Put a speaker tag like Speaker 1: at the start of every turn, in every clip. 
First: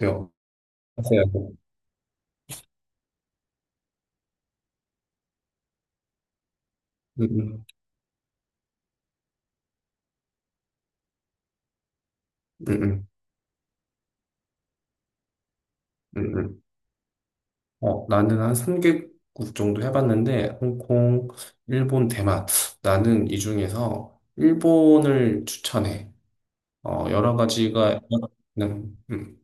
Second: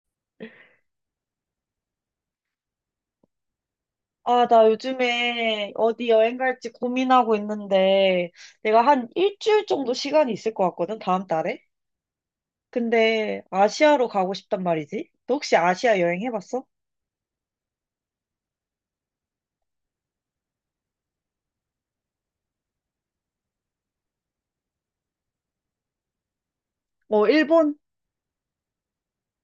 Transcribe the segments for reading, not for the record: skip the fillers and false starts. Speaker 1: 요 맞아요.
Speaker 2: 아, 나 요즘에 어디 여행 갈지
Speaker 1: 음,
Speaker 2: 고민하고
Speaker 1: 음,
Speaker 2: 있는데, 내가 한 일주일 정도 시간이 있을 것 같거든, 다음 달에?
Speaker 1: 음, 음,
Speaker 2: 근데 아시아로 가고 싶단 말이지? 너 혹시 아시아 여행
Speaker 1: 음.
Speaker 2: 해봤어?
Speaker 1: 나는 한 3개국 정도 해봤는데, 홍콩, 일본, 대만. 나는 이 중에서 일본을 추천해.
Speaker 2: 어,
Speaker 1: 여러
Speaker 2: 일본?
Speaker 1: 가지가, 음, 음.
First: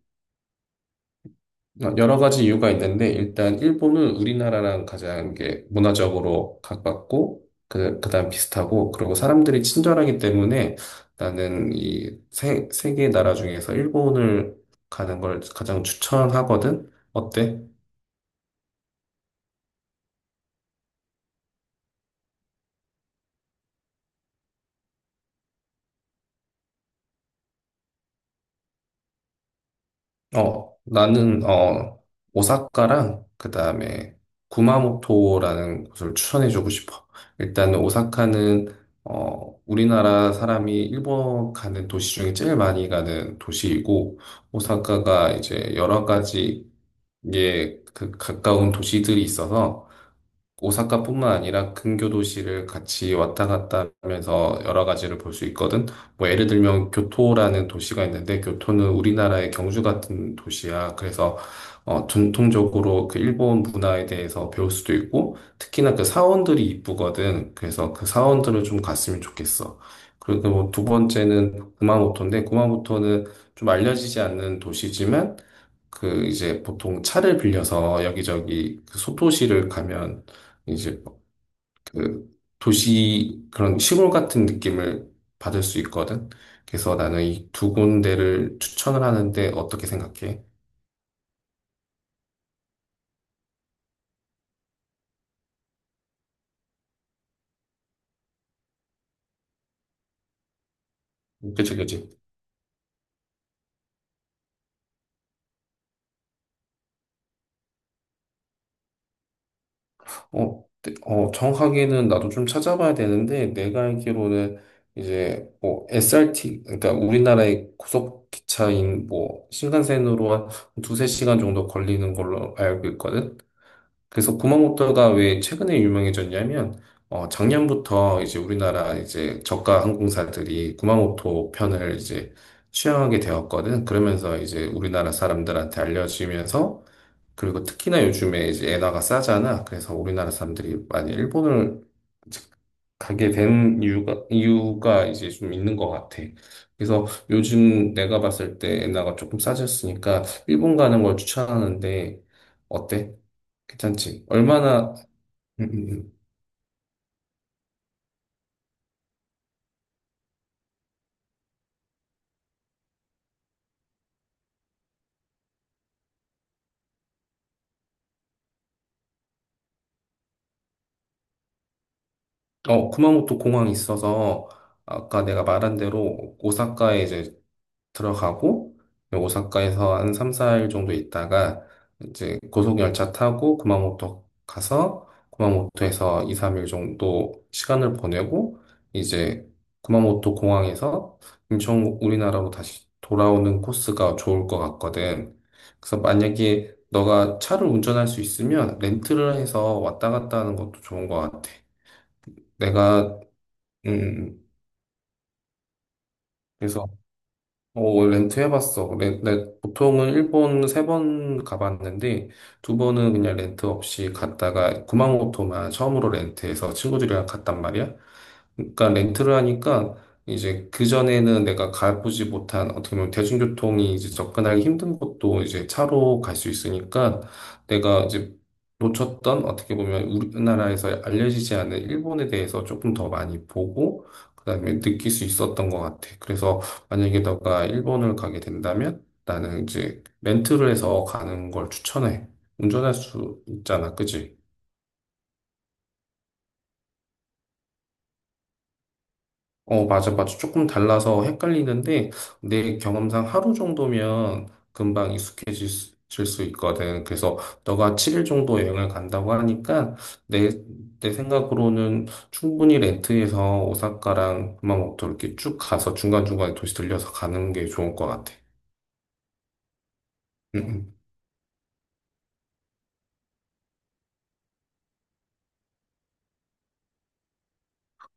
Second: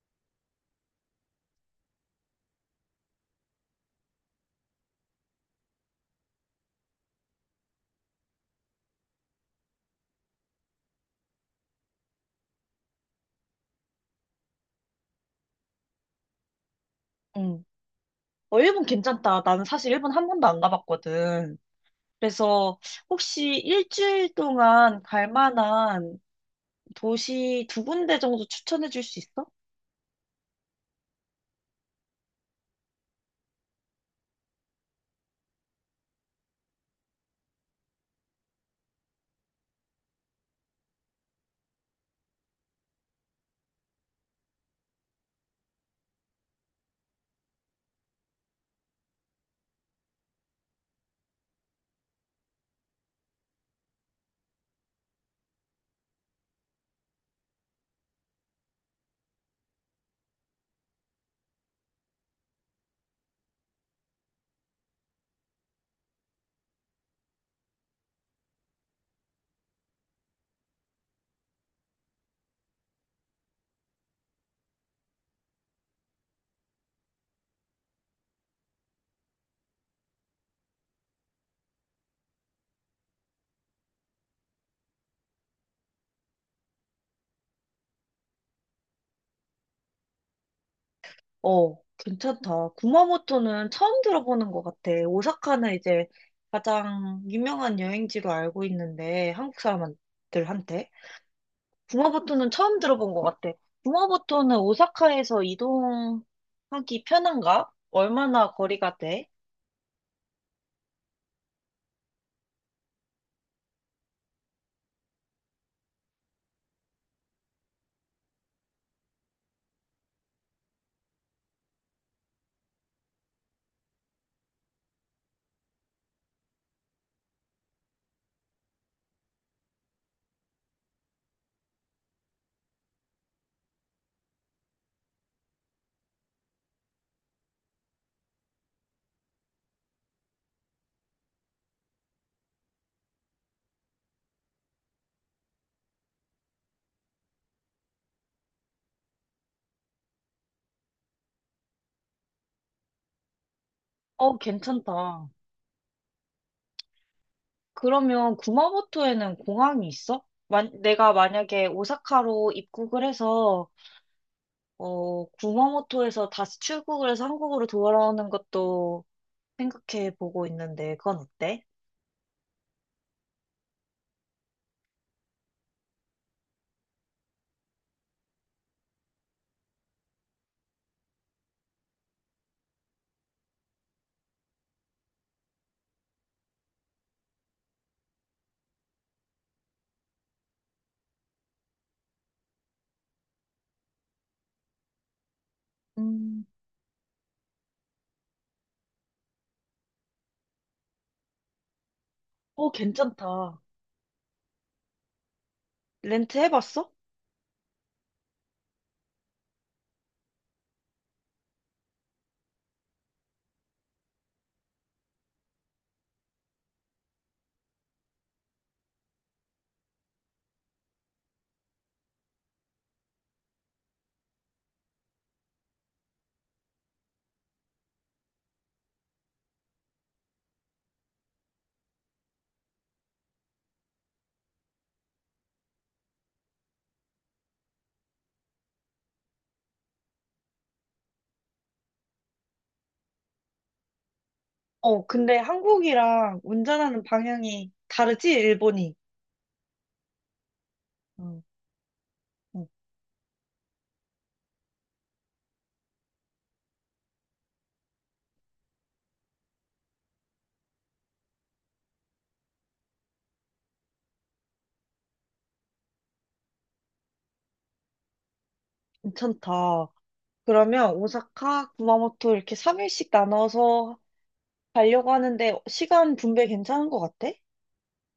Speaker 1: 여러 가지 이유가 있는데 일단 일본은 우리나라랑 가장 이게 문화적으로 가깝고 그 그다음 비슷하고 그리고 사람들이 친절하기 때문에 나는 이세 세 개의 나라 중에서 일본을 가는 걸 가장 추천하거든. 어때?
Speaker 2: 응. 어, 일본 괜찮다. 나는 사실 일본 한 번도 안 가봤거든. 그래서 혹시 일주일 동안 갈 만한 도시 두 군데 정도 추천해 줄 수 있어?
Speaker 1: 어, 나는, 어, 오사카랑, 그 다음에, 구마모토라는 곳을 추천해주고 싶어. 일단, 오사카는, 우리나라 사람이 일본 가는 도시 중에 제일 많이 가는 도시이고, 오사카가 이제 여러 가지, 예, 그 가까운 도시들이 있어서, 오사카뿐만 아니라 근교 도시를 같이 왔다 갔다 하면서 여러 가지를 볼 수 있거든. 뭐 예를 들면 교토라는 도시가 있는데 교토는 우리나라의 경주 같은 도시야. 그래서 전통적으로 그 일본 문화에 대해서 배울 수도 있고 특히나 그 사원들이 이쁘거든. 그래서 그 사원들을 좀 갔으면 좋겠어. 그리고 뭐두 번째는 구마모토인데 구마모토는 좀 알려지지 않는 도시지만 그 이제 보통 차를 빌려서 여기저기 그 소도시를 가면 이제 그 도시 그런 시골 같은 느낌을 받을 수 있거든. 그래서 나는 이 두 군데를 추천을 하는데 어떻게 생각해?
Speaker 2: 어, 괜찮다. 구마모토는 처음 들어보는 것 같아. 오사카는 이제 가장 유명한 여행지로 알고 있는데, 한국 사람들한테.
Speaker 1: 그치, 그치.
Speaker 2: 구마모토는 처음 들어본 것 같아. 구마모토는 오사카에서 이동하기 편한가? 얼마나 거리가 돼?
Speaker 1: 네, 정확하게는 나도 좀 찾아봐야 되는데 내가 알기로는 이제 뭐 SRT 그러니까 우리나라의 고속 기차인 뭐 신간센으로 한 두세 시간 정도 걸리는 걸로 알고 있거든. 그래서 구마모토가 왜 최근에 유명해졌냐면, 작년부터 이제 우리나라 이제 저가 항공사들이 구마모토 편을 이제 취항하게 되었거든. 그러면서 이제 우리나라 사람들한테 알려지면서, 그리고 특히나 요즘에 이제 엔화가 싸잖아. 그래서 우리나라 사람들이 많이 일본을 이제 가게 된 이유가 이제 좀 있는 것 같아. 그래서 요즘 내가 봤을 때 엔화가 조금 싸졌으니까 일본 가는 걸 추천하는데, 어때? 괜찮지.
Speaker 2: 어,
Speaker 1: 얼마나,
Speaker 2: 괜찮다.
Speaker 1: 음, 음, 음.
Speaker 2: 그러면 구마모토에는 공항이 있어? 만, 내가 만약에 오사카로 입국을 해서, 어, 구마모토에서 다시 출국을 해서 한국으로 돌아오는 것도 생각해 보고 있는데 그건 어때?
Speaker 1: 쿠마모토 공항이 있어서, 아까 내가 말한 대로, 오사카에 이제 들어가고 오사카에서 한 3, 4일 정도 있다가 이제 고속열차 타고 구마모토 가서 구마모토에서 2, 3일 정도 시간을 보내고 이제 구마모토 공항에서 인천 우리나라로 다시 돌아오는 코스가 좋을 것 같거든. 그래서
Speaker 2: 음,
Speaker 1: 만약에 너가 차를 운전할 수 있으면 렌트를 해서 왔다 갔다 하는 것도 좋은 것 같아.
Speaker 2: 어,
Speaker 1: 내가
Speaker 2: 괜찮다.
Speaker 1: 음
Speaker 2: 렌트
Speaker 1: 그래서
Speaker 2: 해봤어?
Speaker 1: 렌트 해봤어. 보통은 일본 세 번 가봤는데, 두 번은 그냥 렌트 없이 갔다가 구마모토만 처음으로 렌트해서 친구들이랑 갔단 말이야. 그러니까 렌트를 하니까 이제 그전에는 내가 가보지 못한 어떻게 보면 대중교통이 이제 접근하기 힘든 곳도 이제 차로 갈 수 있으니까 내가 이제 놓쳤던 어떻게 보면 우리나라에서 알려지지 않은 일본에 대해서 조금 더 많이 보고 그다음에 느낄 수 있었던 것 같아. 그래서 만약에 너가 일본을 가게 된다면 나는 이제 렌트를 해서 가는 걸 추천해. 운전할 수 있잖아, 그지?
Speaker 2: 어, 근데 한국이랑 운전하는 방향이 다르지? 일본이.
Speaker 1: 어, 맞아, 맞아. 조금 달라서
Speaker 2: 응.
Speaker 1: 헷갈리는데
Speaker 2: 응,
Speaker 1: 내 경험상 하루 정도면 금방 익숙해질 질수 있거든. 그래서 너가 7일 정도 여행을 간다고 하니까 내, 내 생각으로는 충분히 렌트해서 오사카랑 구마모토 이렇게 쭉 가서 중간중간에 도시 들려서 가는 게 좋을 것 같아.
Speaker 2: 괜찮다.
Speaker 1: 응,
Speaker 2: 그러면
Speaker 1: 응.
Speaker 2: 오사카, 구마모토 이렇게 3일씩 나눠서 가려고 하는데 시간 분배 괜찮은 것 같아?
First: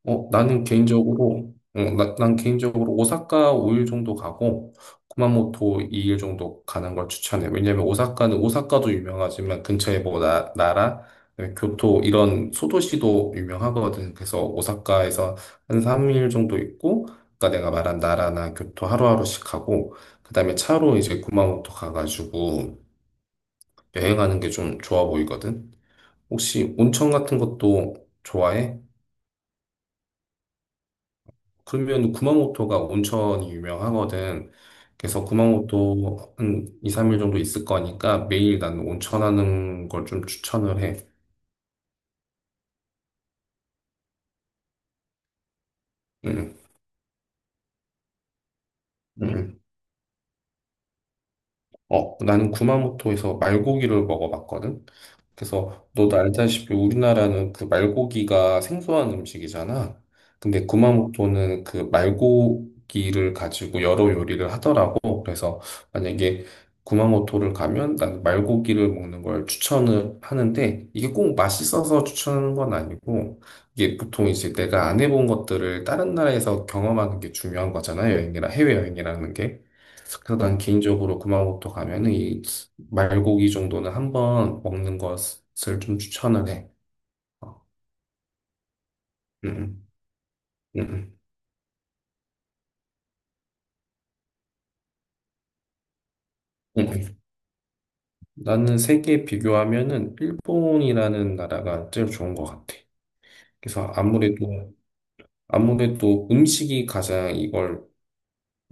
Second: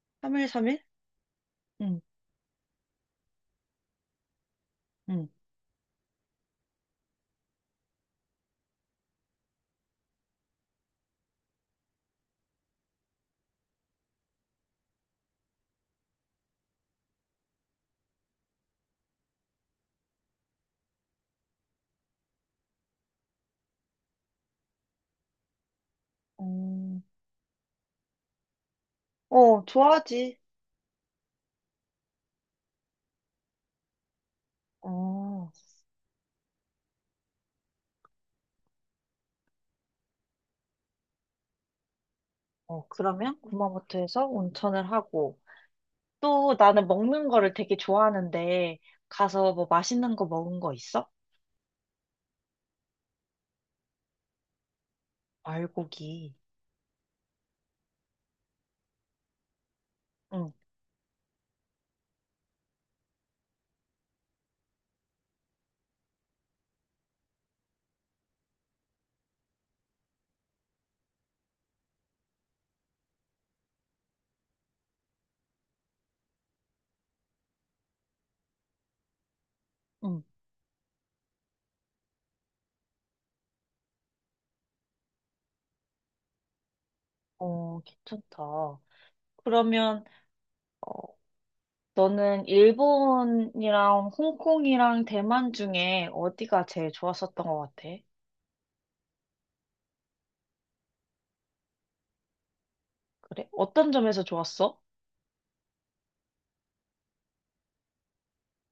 Speaker 1: 어,
Speaker 2: 3일,
Speaker 1: 나는
Speaker 2: 3일?
Speaker 1: 개인적으로, 어,
Speaker 2: 응,
Speaker 1: 나, 난 개인적으로 오사카 5일 정도 가고,
Speaker 2: 응.
Speaker 1: 구마모토 2일 정도 가는 걸 추천해. 왜냐면 오사카는 오사카도 유명하지만 근처에 뭐 나라, 그다음에 교토 이런 소도시도 유명하거든. 그래서 오사카에서 한 3일 정도 있고, 아까 내가 말한 나라나 교토 하루하루씩 하고, 그다음에 차로 이제 구마모토 가가지고 여행하는 게 좀 좋아 보이거든. 혹시
Speaker 2: 어,
Speaker 1: 온천 같은 것도 좋아해?
Speaker 2: 어, 좋아하지.
Speaker 1: 그러면 구마모토가 온천이 유명하거든. 그래서
Speaker 2: 어,
Speaker 1: 구마모토 한 2, 3일 정도 있을 거니까 매일 난 온천하는 걸 좀 추천을 해.
Speaker 2: 어, 그러면 구마모토에서 온천을 하고
Speaker 1: 응,
Speaker 2: 또 나는 먹는 거를 되게 좋아하는데
Speaker 1: 응.
Speaker 2: 가서
Speaker 1: 응.
Speaker 2: 뭐 맛있는 거 먹은 거 있어?
Speaker 1: 나는 구마모토에서 말고기를 먹어봤거든. 그래서 너도
Speaker 2: 알고기.
Speaker 1: 알다시피 우리나라는 그 말고기가 생소한 음식이잖아.
Speaker 2: 응,
Speaker 1: 근데 구마모토는 그 말고기를 가지고 여러 요리를 하더라고. 그래서 만약에 구마모토를 가면 난 말고기를 먹는 걸 추천을 하는데 이게 꼭 맛있어서 추천하는 건 아니고 이게 보통 이제 내가 안 해본 것들을 다른 나라에서 경험하는 게 중요한 거잖아. 여행이라 해외여행이라는 게.
Speaker 2: 응.
Speaker 1: 그래서 난 개인적으로 구마모토 가면은 이 말고기 정도는 한번 먹는 것을 좀 추천을 해. 어,
Speaker 2: 어, 괜찮다.
Speaker 1: 음,
Speaker 2: 그러면
Speaker 1: 음,
Speaker 2: 어,
Speaker 1: 음,
Speaker 2: 너는 일본이랑 홍콩이랑 대만 중에 어디가 제일
Speaker 1: 음.
Speaker 2: 좋았었던 것 같아?
Speaker 1: 나는 세계 비교하면은 일본이라는 나라가 제일 좋은 것 같아.
Speaker 2: 그래?
Speaker 1: 그래서
Speaker 2: 어떤 점에서
Speaker 1: 아무래도
Speaker 2: 좋았어?
Speaker 1: 음식이 가장 이걸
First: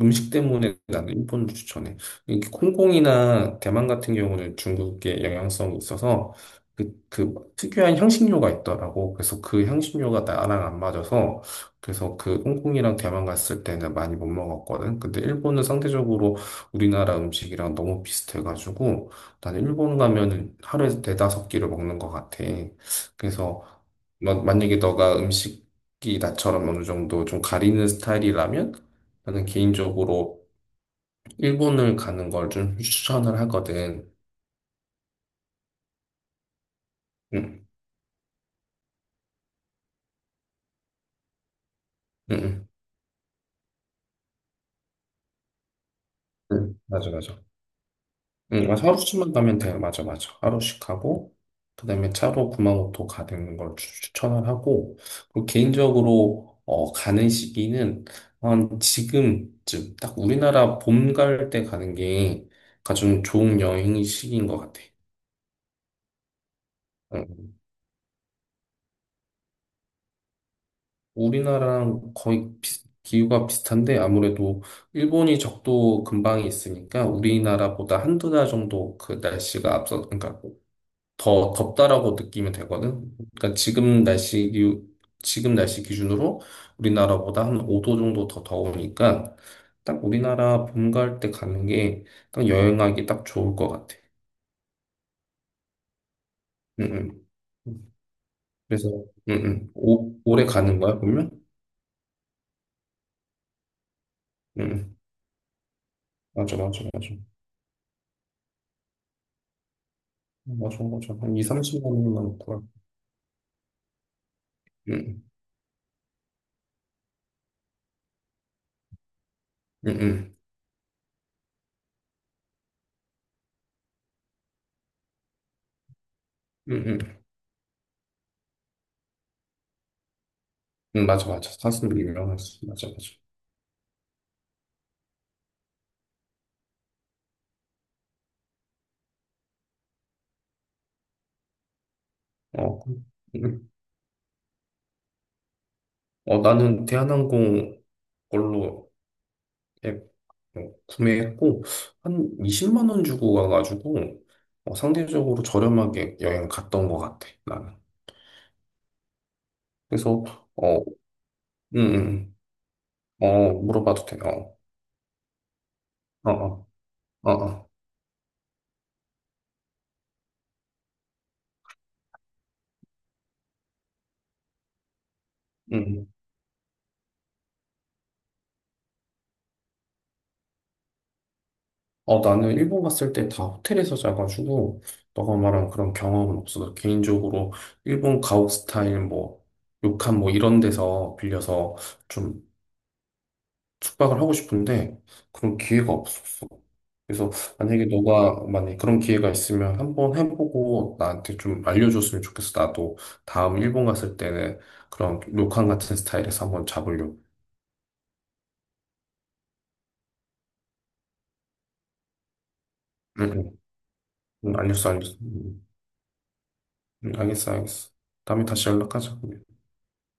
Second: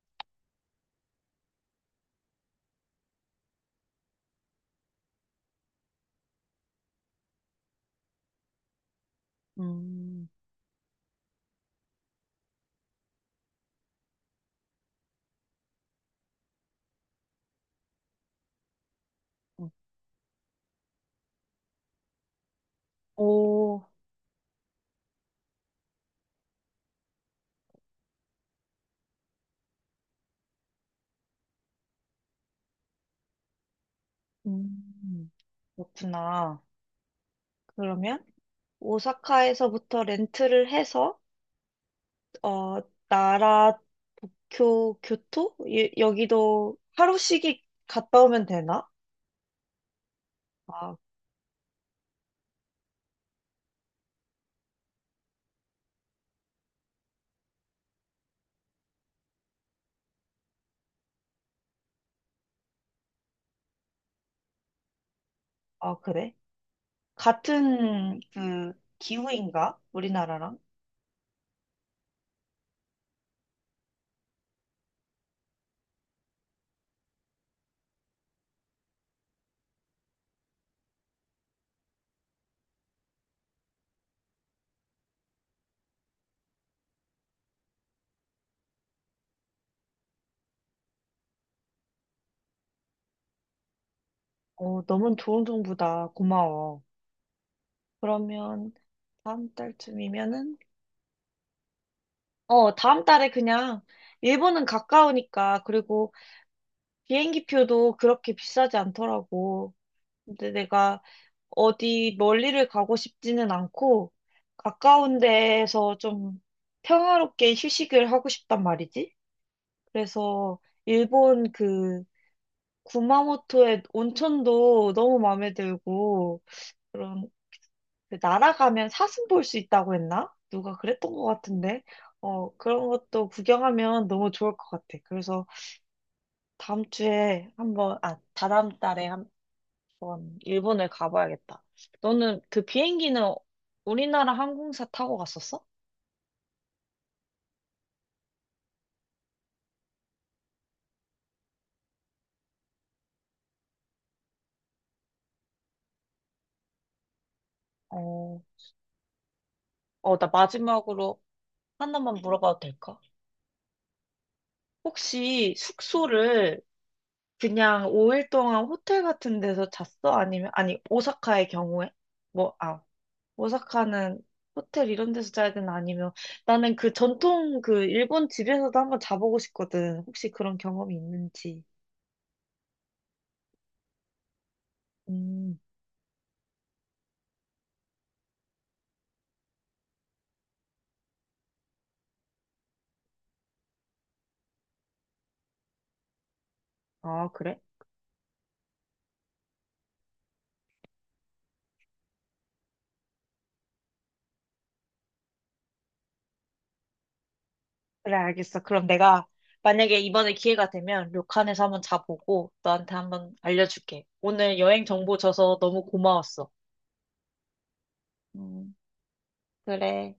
Speaker 1: 음식 때문에 나는 일본을 추천해. 이게 콩콩이나 대만 같은 경우는 중국의 영향성이 있어서 그 특유한 향신료가 있더라고. 그래서 그 향신료가
Speaker 2: 음,
Speaker 1: 나랑 안 맞아서 그래서 그 홍콩이랑 대만 갔을 때는 많이 못 먹었거든. 근데 일본은 상대적으로 우리나라 음식이랑 너무 비슷해가지고 나는
Speaker 2: 음.
Speaker 1: 일본 가면은 하루에 네다섯 끼를 먹는 것 같아. 그래서
Speaker 2: 오,
Speaker 1: 만약에 너가 음식이 나처럼 어느 정도 좀 가리는 스타일이라면 나는 개인적으로 일본을 가는 걸 좀 추천을 하거든.
Speaker 2: 음, 그렇구나.
Speaker 1: 응,
Speaker 2: 그러면 오사카에서부터 렌트를 해서
Speaker 1: 응, 응,
Speaker 2: 어, 나라, 도쿄, 교토?
Speaker 1: 응.
Speaker 2: 여기도
Speaker 1: 맞아, 맞아.
Speaker 2: 하루씩 갔다 오면
Speaker 1: 응, 맞아.
Speaker 2: 되나?
Speaker 1: 하루씩만 가면 돼. 맞아, 맞아. 하루씩
Speaker 2: 아,
Speaker 1: 가고, 그다음에 차로 구마모토 가는 걸 추천을 하고, 그리고 개인적으로 가는 시기는 한 지금쯤 딱 우리나라 봄 갈 때 가는 게 가장 좋은 여행 시기인 것 같아.
Speaker 2: 아, 그래?
Speaker 1: 응.
Speaker 2: 같은 그 기후인가? 우리나라랑?
Speaker 1: 우리나라랑 거의 기후가 비슷한데 아무래도 일본이 적도 근방에 있으니까 우리나라보다 한두 달 정도 그 날씨가 앞서, 그러니까 더 덥다라고 느끼면 되거든. 그러니까 지금 날씨 기준으로 우리나라보다 한 5도 정도 더 더우니까 딱 우리나라 봄 갈 때 가는 게 딱 여행하기 딱 좋을 것 같아.
Speaker 2: 어, 너무 좋은 정보다. 고마워.
Speaker 1: 응, 응.
Speaker 2: 그러면
Speaker 1: 그래서, 응,
Speaker 2: 다음
Speaker 1: 응. 올해
Speaker 2: 달쯤이면은
Speaker 1: 가는 거야, 그러면?
Speaker 2: 어, 다음 달에 그냥
Speaker 1: 응,
Speaker 2: 일본은
Speaker 1: 응.
Speaker 2: 가까우니까 그리고
Speaker 1: 맞아, 맞아, 맞아.
Speaker 2: 비행기 표도 그렇게 비싸지 않더라고. 근데
Speaker 1: 맞아,
Speaker 2: 내가
Speaker 1: 맞아. 한 2, 30만 원
Speaker 2: 어디
Speaker 1: 남구나.
Speaker 2: 멀리를 가고 싶지는 않고 가까운
Speaker 1: 응,
Speaker 2: 데에서 좀 평화롭게 휴식을 하고 싶단 말이지.
Speaker 1: 응, 응,
Speaker 2: 그래서 일본 그 구마모토의 온천도 너무 마음에 들고
Speaker 1: 응, 응.
Speaker 2: 그런 그 날아가면 사슴 볼 수 있다고 했나? 누가
Speaker 1: 응,
Speaker 2: 그랬던 것
Speaker 1: 맞아, 맞아.
Speaker 2: 같은데.
Speaker 1: 사슴이
Speaker 2: 어,
Speaker 1: 유명하지. 맞아,
Speaker 2: 그런
Speaker 1: 맞아.
Speaker 2: 것도 구경하면 너무 좋을 것 같아. 그래서 다음 주에 한번, 아, 다다음 달에 한번 일본을 가봐야겠다. 너는 그
Speaker 1: 어,
Speaker 2: 비행기는
Speaker 1: 응.
Speaker 2: 우리나라 항공사 타고 갔었어?
Speaker 1: 나는 대한항공 걸로 앱 구매했고, 한 20만 원 주고 가가지고, 상대적으로 저렴하게 여행 갔던 것 같아, 나는.
Speaker 2: 어, 어,
Speaker 1: 그래서,
Speaker 2: 나
Speaker 1: 어,
Speaker 2: 마지막으로
Speaker 1: 응,
Speaker 2: 하나만
Speaker 1: 응.
Speaker 2: 물어봐도 될까?
Speaker 1: 어, 물어봐도 돼. 어,
Speaker 2: 혹시
Speaker 1: 어,
Speaker 2: 숙소를
Speaker 1: 어, 어, 어.
Speaker 2: 그냥 5일 동안 호텔 같은 데서 잤어? 아니면, 아니, 오사카의 경우에? 뭐, 아, 오사카는 호텔 이런 데서 자야 되나?
Speaker 1: 응.
Speaker 2: 아니면 나는 그 전통 그 일본 집에서도 한번 자보고 싶거든. 혹시 그런 경험이 있는지.
Speaker 1: 나는 일본 갔을 때 다 호텔에서 자가지고, 너가
Speaker 2: 음,
Speaker 1: 말한 그런 경험은 없어. 개인적으로, 일본 가옥 스타일, 뭐, 료칸 뭐 이런 데서 빌려서 좀 숙박을 하고 싶은데, 그런 기회가 없어.
Speaker 2: 아,
Speaker 1: 그래서
Speaker 2: 그래?
Speaker 1: 만약에 그런 기회가 있으면 한번 해보고 나한테 좀 알려줬으면 좋겠어. 나도 다음 일본 갔을 때는 그런 료칸 같은 스타일에서 한번 잡으려고.
Speaker 2: 그래, 알겠어. 그럼 내가 만약에 이번에 기회가 되면 료칸에서 한번 자보고 너한테
Speaker 1: 응,
Speaker 2: 한번
Speaker 1: 응.
Speaker 2: 알려줄게.
Speaker 1: 응,
Speaker 2: 오늘 여행
Speaker 1: 알겠어,
Speaker 2: 정보
Speaker 1: 알겠어.
Speaker 2: 줘서
Speaker 1: 응,
Speaker 2: 너무 고마웠어.
Speaker 1: 응, 알겠어, 알겠어. 다음에 다시
Speaker 2: 음,
Speaker 1: 연락하자.
Speaker 2: 그래.